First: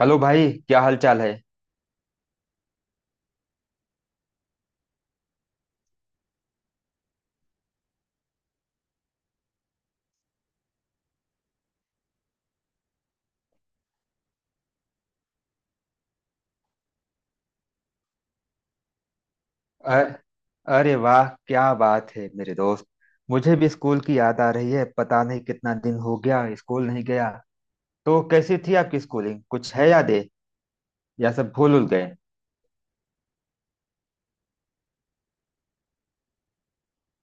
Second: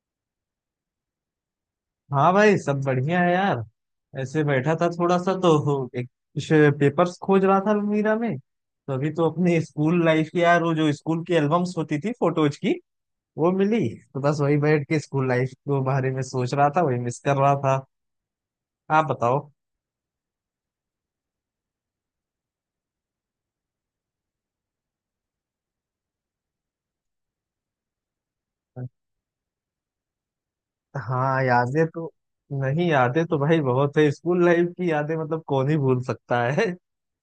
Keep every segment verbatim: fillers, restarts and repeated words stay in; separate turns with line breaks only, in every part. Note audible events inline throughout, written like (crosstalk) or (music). Hello भाई, क्या हाल चाल है।
हाँ भाई, सब बढ़िया है यार। ऐसे बैठा था थोड़ा सा तो (laughs) एक कुछ पेपर्स खोज रहा था अलमीरा में, तो अभी तो अपने स्कूल लाइफ की यार, वो जो स्कूल की एल्बम्स होती थी फोटोज की, वो मिली। तो बस वही बैठ के स्कूल लाइफ के बारे में सोच रहा था, वही मिस कर रहा था। आप बताओ।
अ- अरे वाह, क्या बात है मेरे दोस्त। मुझे भी स्कूल की याद आ रही है। पता नहीं कितना दिन हो गया स्कूल नहीं गया। तो कैसी थी आपकी स्कूलिंग, कुछ है यादें या
हाँ,
सब भूल
यादें
उल गए।
तो। नहीं, यादें तो भाई बहुत है स्कूल लाइफ की। यादें मतलब कौन ही भूल सकता है।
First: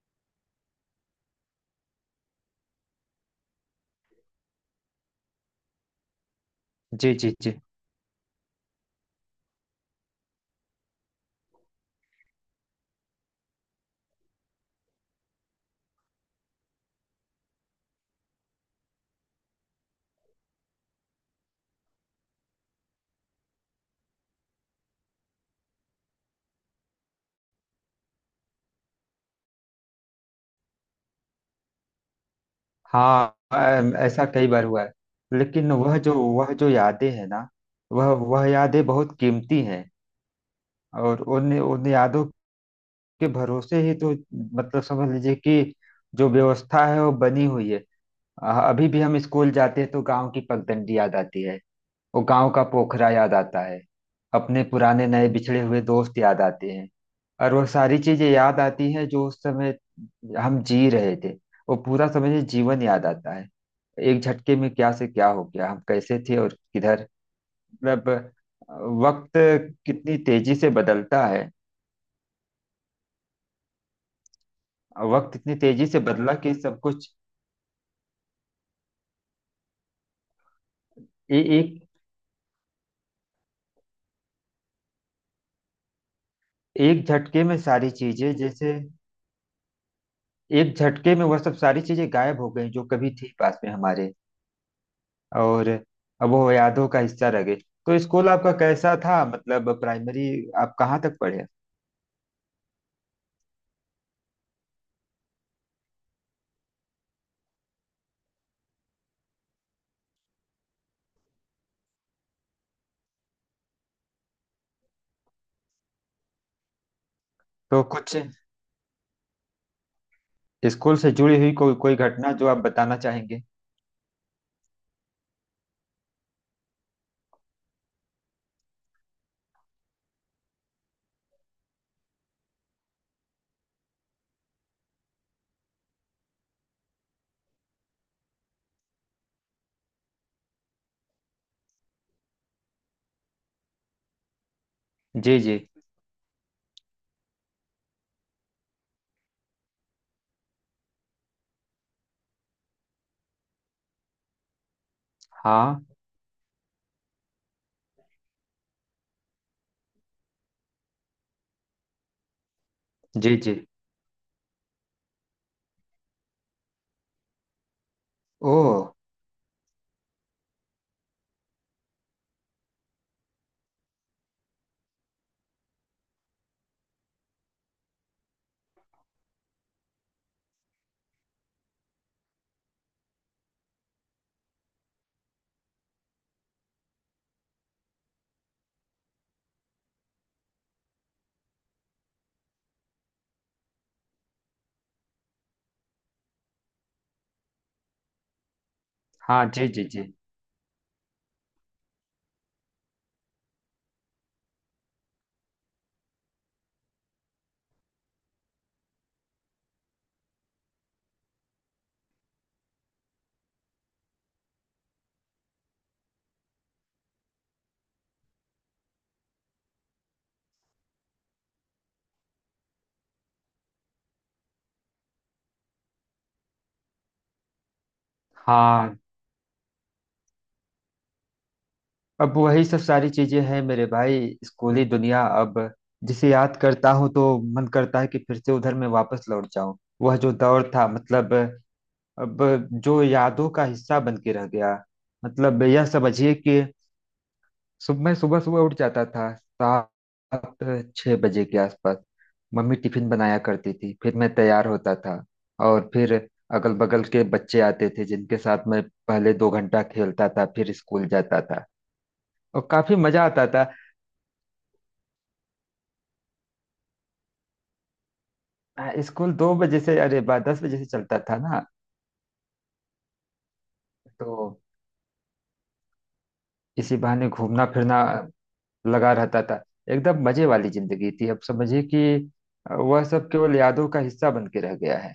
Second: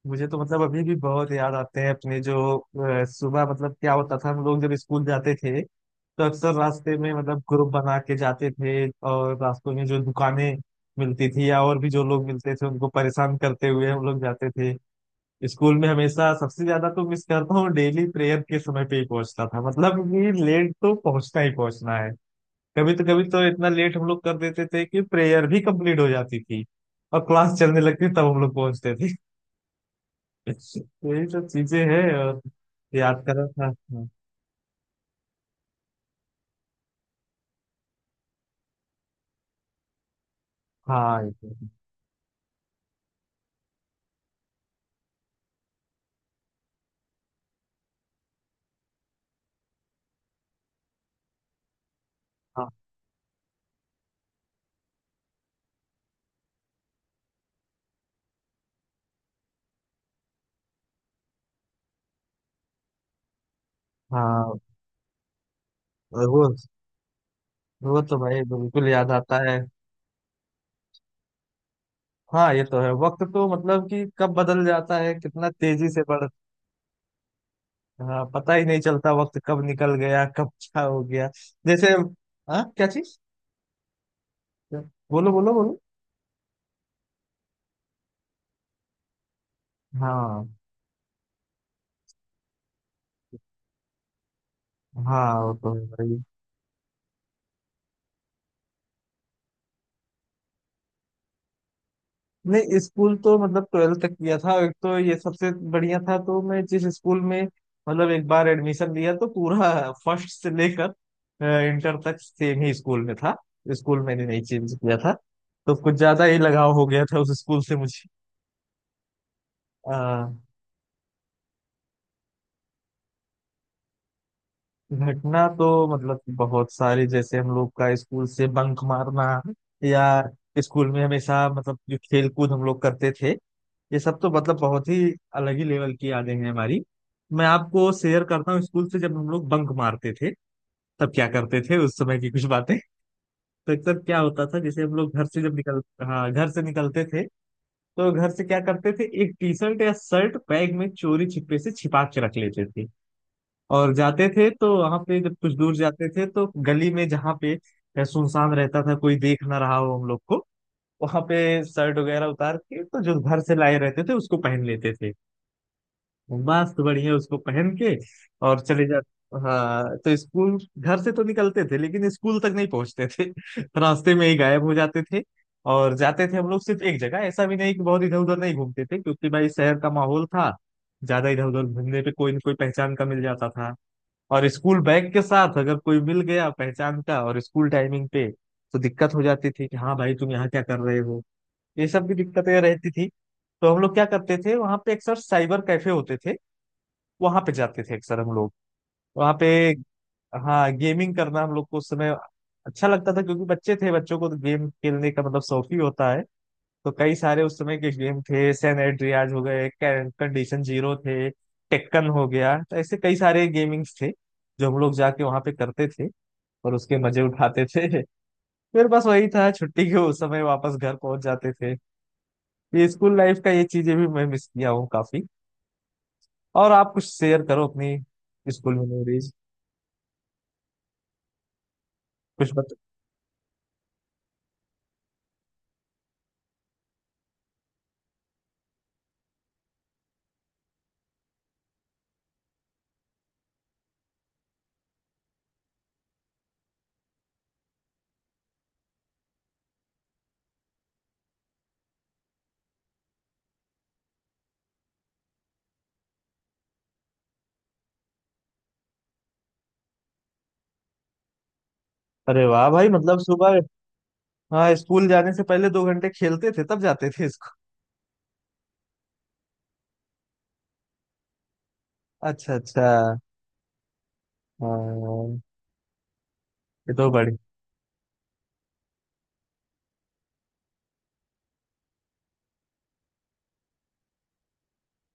मुझे तो मतलब अभी भी बहुत याद आते हैं अपने जो अ, सुबह मतलब क्या होता था। हम लोग जब स्कूल जाते थे तो अक्सर रास्ते में
जी जी
मतलब
जी।
ग्रुप बना के जाते थे, और रास्तों में जो दुकानें मिलती थी या और भी जो लोग मिलते थे उनको परेशान करते हुए हम लोग जाते थे। स्कूल में हमेशा सबसे ज्यादा तो मिस करता हूँ, डेली प्रेयर के समय पे ही पहुंचता था। मतलब कि लेट तो पहुंचना ही पहुंचना है। कभी तो कभी तो इतना लेट हम लोग कर देते थे कि प्रेयर भी कंप्लीट हो जाती थी और क्लास चलने लगती, तब हम लोग पहुंचते थे। (laughs) तो यही सब चीजें हैं। और याद
हाँ
करा था।
अम, ऐसा कई बार हुआ है। लेकिन वह जो वह जो यादें हैं ना। वह वह यादें बहुत कीमती हैं।
हाँ
और
हाँ, ये तो
उन
है।
उन यादों के भरोसे ही तो, मतलब समझ लीजिए कि जो व्यवस्था है वो बनी हुई है। अ- अभी भी हम स्कूल जाते हैं तो गांव की पगडंडी याद आती है। वो गांव का
हाँ
पोखरा याद आता है। अपने पुराने नए बिछड़े हुए दोस्त याद आते हैं। और वो सारी चीजें याद आती हैं जो उस समय हम जी रहे थे। वो पूरा समझिए जीवन याद आता है। एक झटके
हाँ।
में क्या से क्या हो गया, हम कैसे
और
थे
वो
और किधर।
वो
मतलब
तो भाई
अ,
बिल्कुल याद
वक्त
आता है।
कितनी तेजी से बदलता है।
हाँ, ये तो है। वक्त तो मतलब कि कब बदल जाता है,
वक्त
कितना
इतनी तेजी
तेजी
से
से बढ़।
बदला कि सब कुछ,
हाँ, पता ही नहीं चलता वक्त कब निकल गया, कब क्या हो गया।
ए, एक
जैसे। हाँ, क्या चीज? बोलो, बोलो, बोलो।
एक झटके में सारी चीजें जैसे,
हाँ
एक झटके में वह सब सारी चीजें गायब हो गई जो कभी थी पास में हमारे।
हाँ, वो
और
तो है भाई।
अब वो यादों का हिस्सा रह गई। तो स्कूल आपका कैसा था, मतलब प्राइमरी आप कहाँ तक पढ़े।
नहीं, स्कूल तो मतलब ट्वेल्थ तक किया था। एक तो ये सबसे बढ़िया था तो मैं जिस स्कूल में मतलब एक बार एडमिशन लिया तो पूरा (laughs) फर्स्ट से लेकर इंटर तक सेम ही स्कूल में था। स्कूल मैंने नहीं चेंज किया था, तो कुछ ज्यादा ही लगाव हो गया था उस स्कूल से
तो
मुझे।
कुछ
अ,
स्कूल से जुड़ी हुई कोई कोई घटना जो आप बताना चाहेंगे।
घटना तो मतलब बहुत सारी। जैसे हम लोग का स्कूल से बंक मारना, या स्कूल में हमेशा मतलब जो खेल कूद हम लोग करते थे, ये सब तो मतलब बहुत ही अलग ही लेवल की यादें हैं हमारी। मैं आपको शेयर करता हूँ स्कूल से जब हम लोग बंक मारते थे तब क्या करते थे, उस समय की कुछ बातें। तो अक्सर क्या होता था, जैसे हम लोग घर
जी
से जब
जी।
निकल। हाँ, घर से निकलते थे तो घर से क्या करते थे, एक टी शर्ट या शर्ट बैग में चोरी छिपे से छिपा के रख लेते थे। और जाते थे तो वहां पे जब कुछ दूर
हाँ
जाते थे तो गली में जहाँ पे सुनसान रहता था, कोई देख ना रहा हो हम लोग को, वहां पे शर्ट वगैरह उतार के तो जो
जी
घर से
जी।
लाए रहते थे उसको पहन लेते थे। मस्त बढ़िया उसको पहन के और चले
ओह।
जाते। हाँ, तो स्कूल घर से तो निकलते थे लेकिन स्कूल तक नहीं पहुंचते थे। (laughs) रास्ते में ही गायब हो जाते थे। और जाते थे हम लोग सिर्फ एक जगह, ऐसा भी नहीं कि बहुत इधर उधर नहीं घूमते थे, क्योंकि भाई शहर का माहौल था, ज्यादा इधर उधर घूमने पे कोई न कोई पहचान का मिल जाता था। और स्कूल बैग के साथ अगर कोई मिल गया पहचान का और स्कूल टाइमिंग पे, तो दिक्कत हो जाती थी कि हाँ भाई तुम यहाँ क्या कर रहे हो। ये सब भी दिक्कतें रहती थी। तो हम लोग क्या करते थे, वहां पे अक्सर साइबर कैफे होते थे, वहां पे जाते थे अक्सर हम लोग वहां
हाँ
पे।
जी जी जी।
हाँ, गेमिंग करना हम लोग को उस समय अच्छा लगता था, क्योंकि बच्चे थे, बच्चों को तो गेम खेलने का मतलब शौक ही होता है। तो कई सारे उस समय के गेम थे, सैन एंड्रियाज हो गए, कंडीशन जीरो थे, टेक्कन हो गया, तो ऐसे कई सारे गेमिंग्स थे जो हम लोग जाके वहां पे करते थे और उसके मजे उठाते थे। (laughs) फिर बस वही था, छुट्टी के उस समय वापस घर पहुंच जाते थे। ये स्कूल लाइफ का ये चीजें भी मैं मिस किया हूँ काफी। और आप कुछ शेयर करो अपनी स्कूल
हाँ,
मेमोरीज
अब
कुछ।
वही सब सारी चीजें हैं मेरे भाई। स्कूली दुनिया अब जिसे याद करता हूँ तो मन करता है कि फिर से उधर मैं वापस लौट जाऊं। वह जो दौर था, मतलब अब जो यादों का हिस्सा बन के रह गया। मतलब यह समझिए कि सुबह मैं सुबह सुबह उठ जाता था सात छः बजे के आसपास। मम्मी टिफिन बनाया करती थी, फिर मैं तैयार होता था। और फिर अगल बगल के बच्चे आते थे जिनके साथ मैं पहले दो घंटा खेलता था, फिर स्कूल जाता था।
अरे
और
वाह भाई,
काफी
मतलब
मजा आता
सुबह।
था।
हाँ, स्कूल जाने से पहले दो घंटे खेलते थे तब जाते थे स्कूल।
अ, स्कूल दो बजे से, अरे बा दस बजे से चलता था ना।
अच्छा अच्छा।
तो
हाँ, ये
इसी
तो
बहाने
बड़ी।
घूमना फिरना लगा रहता था। एकदम मजे वाली जिंदगी थी, अब समझिए कि वह सब केवल यादों का हिस्सा बन के रह गया है।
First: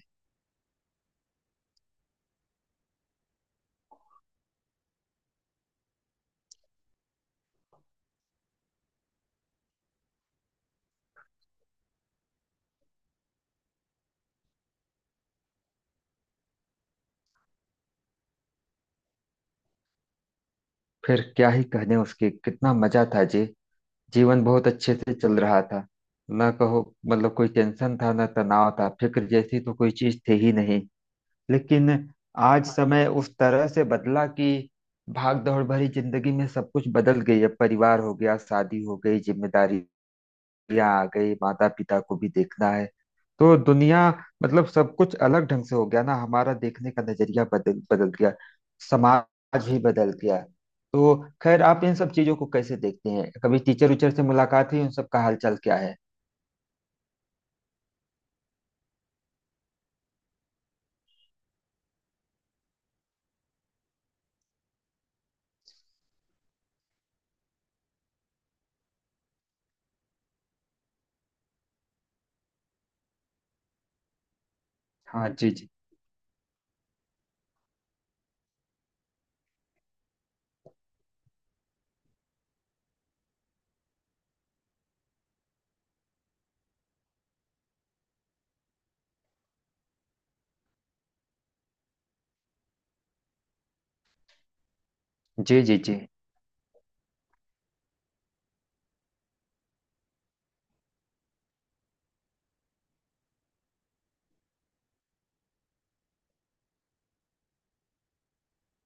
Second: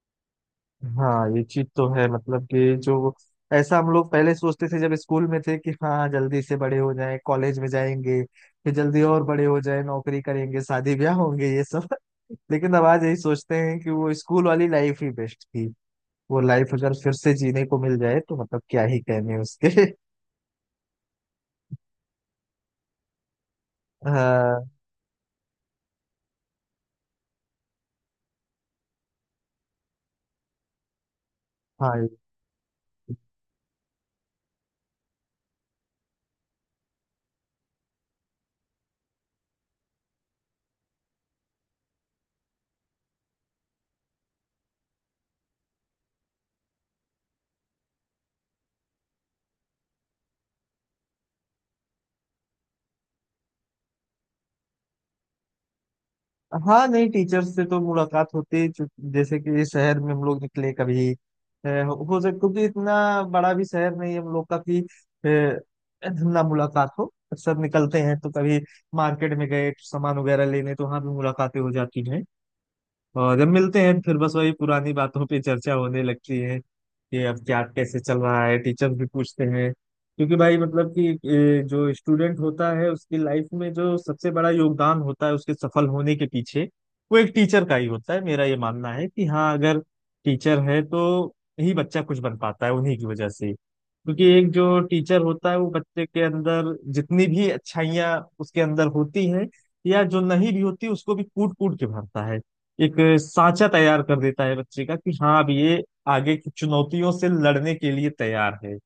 हाँ, ये चीज तो है। मतलब कि जो ऐसा हम लोग पहले सोचते थे जब स्कूल में थे कि हाँ जल्दी से बड़े हो जाएं, कॉलेज में जाएंगे, फिर जल्दी और बड़े हो जाएं, नौकरी करेंगे, शादी ब्याह होंगे, ये सब (laughs) लेकिन अब आज यही सोचते हैं कि वो स्कूल वाली लाइफ ही बेस्ट थी। वो लाइफ अगर फिर से जीने को मिल जाए तो मतलब क्या ही कहने उसके।
फिर क्या ही कहने उसके, कितना मजा था जी।
(laughs)
जीवन बहुत
हाँ।
अच्छे से चल रहा था ना, कहो मतलब कोई टेंशन था ना तनाव था, फिक्र जैसी तो कोई चीज थी ही नहीं। लेकिन
हाँ।
आज समय उस तरह से बदला कि भाग दौड़ भरी जिंदगी में सब कुछ बदल गई है। परिवार हो गया, शादी हो गई, जिम्मेदारी या आ गई, माता पिता को भी देखना है। तो दुनिया, मतलब सब कुछ अलग ढंग से हो गया, ना हमारा देखने का नजरिया बदल बदल गया, समाज ही बदल गया। तो खैर, आप इन सब चीजों को कैसे देखते हैं, कभी टीचर उचर से मुलाकात हुई, उन सब का हालचाल क्या है।
हाँ नहीं, टीचर से तो मुलाकात होती है, चूंकि- जैसे कि इस शहर में हम लोग निकले कभी। अ, हो सकता, क्योंकि इतना बड़ा भी शहर नहीं है हम लोग का कि अ, ना मुलाकात हो। अक्सर निकलते हैं तो कभी मार्केट में गए सामान वगैरह लेने तो वहाँ भी मुलाकातें हो जाती हैं। और जब मिलते हैं फिर बस वही पुरानी बातों
हाँ
पे
जी जी।
चर्चा होने लगती है कि अब क्या कैसे चल रहा है। टीचर भी पूछते हैं, क्योंकि भाई मतलब कि ए, जो स्टूडेंट होता है उसकी लाइफ में जो सबसे बड़ा योगदान होता है उसके सफल होने के पीछे, वो एक टीचर का ही होता है। मेरा ये मानना है कि हाँ, अगर टीचर है तो ही बच्चा कुछ बन पाता है, उन्हीं की वजह से। क्योंकि एक जो टीचर होता है
जी
वो
जी जी।
बच्चे के अंदर जितनी भी अच्छाइयाँ उसके अंदर होती हैं, या जो नहीं भी होती उसको भी कूट कूट के भरता है। एक साँचा तैयार कर देता है बच्चे का कि हाँ अब ये आगे की चुनौतियों से लड़ने के लिए तैयार है।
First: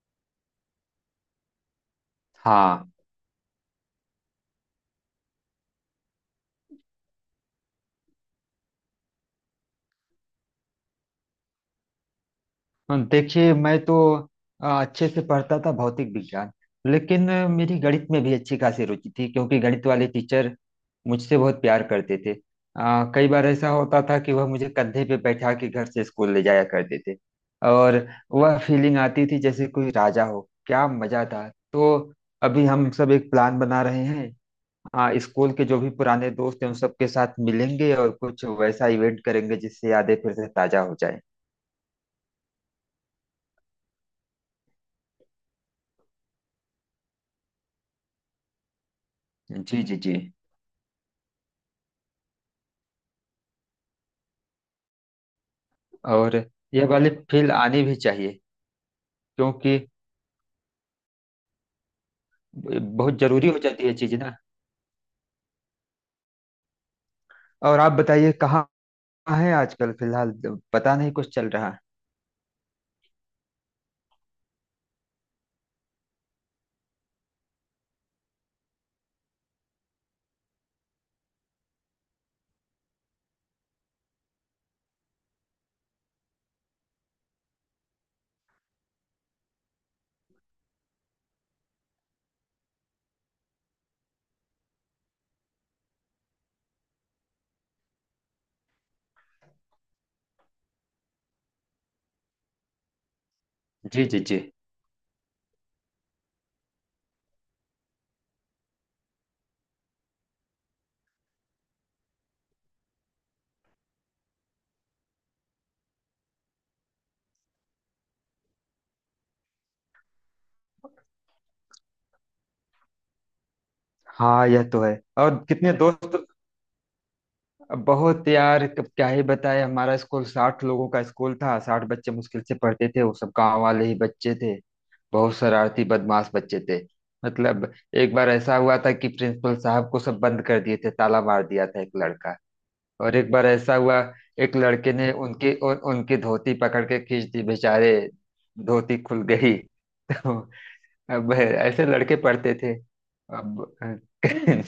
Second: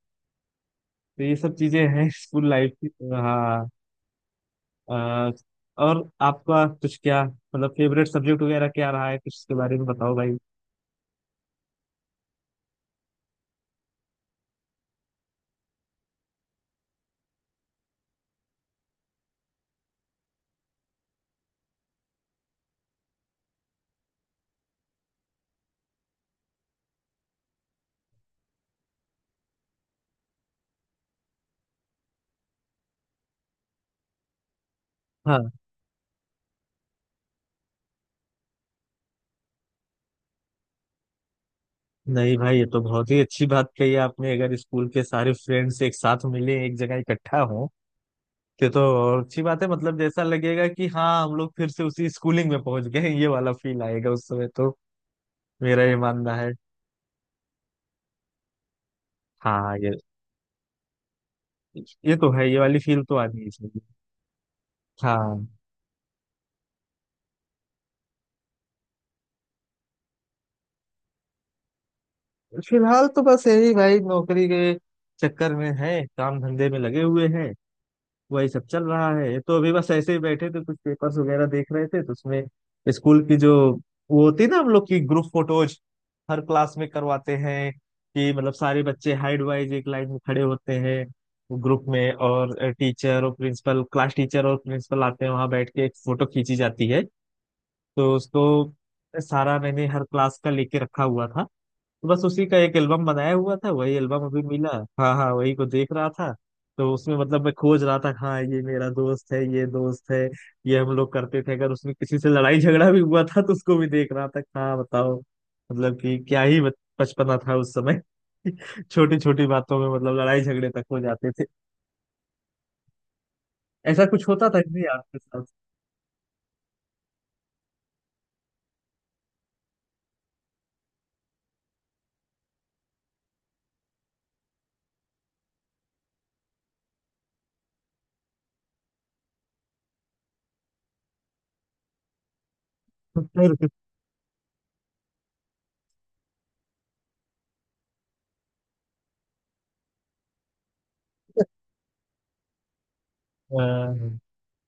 तो ये सब चीजें हैं स्कूल लाइफ
हाँ
की। हाँ। अ, और आपका कुछ क्या मतलब फेवरेट सब्जेक्ट वगैरह क्या रहा है? कुछ इसके बारे में बताओ भाई।
हाँ, देखिए मैं तो आ, अच्छे से पढ़ता था भौतिक विज्ञान। लेकिन आ, मेरी गणित में भी अच्छी खासी रुचि थी क्योंकि गणित वाले टीचर मुझसे बहुत प्यार करते थे। आ, कई बार ऐसा होता था कि वह मुझे कंधे पे बैठा के घर से स्कूल ले जाया करते थे। और वह फीलिंग आती थी जैसे कोई राजा हो, क्या मजा था। तो अभी हम सब एक प्लान बना रहे हैं। आ,
हाँ।
स्कूल के जो भी पुराने दोस्त हैं उन सबके साथ मिलेंगे और कुछ वैसा इवेंट करेंगे जिससे यादें फिर से ताजा हो जाए।
नहीं भाई, ये तो बहुत ही अच्छी बात कही आपने, अगर स्कूल के सारे फ्रेंड्स एक साथ मिले, एक जगह इकट्ठा हो। ये तो और अच्छी बात है,
जी जी
मतलब
जी।
जैसा लगेगा कि हाँ हम लोग फिर से उसी स्कूलिंग में पहुंच गए हैं, ये वाला फील आएगा उस समय तो। मेरा ये मानना
और
है।
यह वाली फील आनी भी चाहिए,
हाँ,
क्योंकि
ये ये तो है। ये वाली फील तो
बहुत
आनी
जरूरी
ही
हो
चाहिए।
जाती है चीज ना।
हाँ।
और आप बताइए कहाँ है आजकल, फिलहाल पता नहीं कुछ चल रहा है।
फिलहाल तो बस यही भाई, नौकरी के चक्कर में है, काम धंधे में लगे हुए हैं। वही सब चल रहा है। तो अभी बस ऐसे ही बैठे थे, कुछ पेपर्स वगैरह देख रहे थे, तो उसमें स्कूल की जो वो होती है ना हम लोग की ग्रुप फोटोज, हर क्लास में करवाते हैं कि मतलब सारे बच्चे हाइड वाइज एक लाइन में खड़े होते हैं ग्रुप में, और टीचर और प्रिंसिपल, क्लास टीचर और प्रिंसिपल आते हैं वहां बैठ के एक फोटो खींची जाती है। तो उसको सारा मैंने हर क्लास का लेके रखा हुआ था। तो बस उसी का एक एल्बम बनाया हुआ था, वही
जी जी
एल्बम
जी।
अभी मिला। हाँ हाँ, वही को देख रहा था। तो उसमें मतलब मैं खोज रहा था कि हाँ ये मेरा दोस्त है, ये दोस्त है, ये हम लोग करते थे। अगर उसमें किसी से लड़ाई झगड़ा भी हुआ था तो उसको भी देख रहा था कि हाँ बताओ, मतलब कि क्या ही बच- बचपना था उस समय। (laughs) छोटी छोटी बातों में मतलब लड़ाई झगड़े तक हो जाते थे। ऐसा कुछ
हाँ
होता था
यह
कि
तो
नहीं
है।
आपके साथ?
और कितने दोस्त बहुत यार, कब क्या ही बताए। हमारा स्कूल साठ लोगों का स्कूल था, साठ बच्चे मुश्किल से पढ़ते थे, वो सब गांव वाले ही बच्चे थे। बहुत शरारती बदमाश बच्चे थे। मतलब एक बार ऐसा हुआ था कि प्रिंसिपल साहब को सब बंद कर दिए थे, ताला मार दिया था एक लड़का। और
(laughs)
एक बार
फिर,
ऐसा हुआ, एक लड़के ने उनकी उन, उनकी धोती पकड़ के खींच दी बेचारे, धोती खुल गई। (laughs) तो अब ऐसे लड़के पढ़ते थे
अ,
अब। (laughs)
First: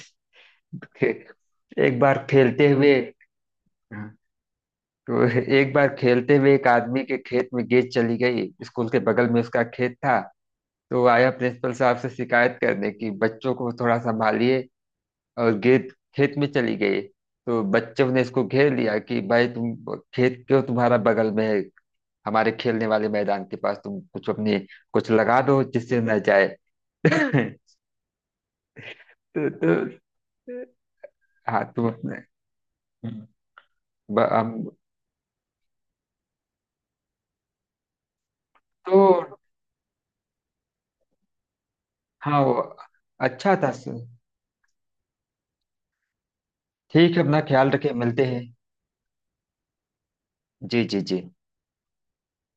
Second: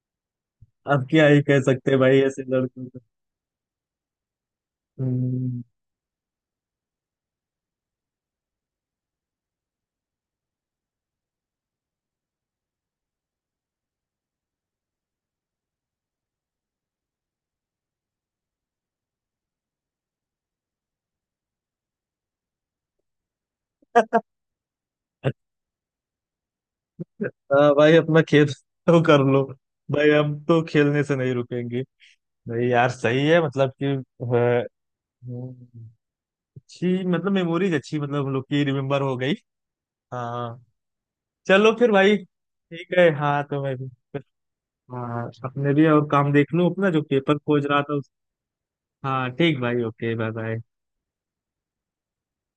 अब क्या ही कह सकते हैं
एक
भाई
बार
ऐसे
खेलते
लड़कों।
हुए तो
हम्म,
एक बार खेलते हुए एक आदमी के खेत में गेंद चली गई, स्कूल के बगल में उसका खेत था। तो वो आया प्रिंसिपल साहब से शिकायत करने की बच्चों को थोड़ा संभालिए, और गेट खेत में चली गई। तो बच्चों ने इसको घेर लिया कि भाई तुम, खेत क्यों तुम्हारा बगल में है हमारे खेलने वाले मैदान के पास, तुम कुछ अपने कुछ लगा दो जिससे न जाए। (laughs) तो,
अच्छा भाई अपना खेल (laughs) तो कर
तो
लो। भाई हम तो खेलने से नहीं
हाँ
रुकेंगे।
तुम अपने,
नहीं यार, सही है मतलब कि
ब-
अ,
हम,
हम्म, अच्छी मतलब मेमोरीज, अच्छी मतलब हम लोग की
तो
रिमेम्बर हो गई। हाँ। चलो फिर भाई,
हाँ वो
ठीक है। हाँ
अच्छा
तो
था
मैं भी।
सर।
हाँ, अपने भी और काम देख लूं, अपना जो
ठीक है,
पेपर
अपना
खोज
ख्याल
रहा
रखे
था उस।
मिलते हैं।
हाँ ठीक भाई, ओके बाय बाय।
जी जी जी।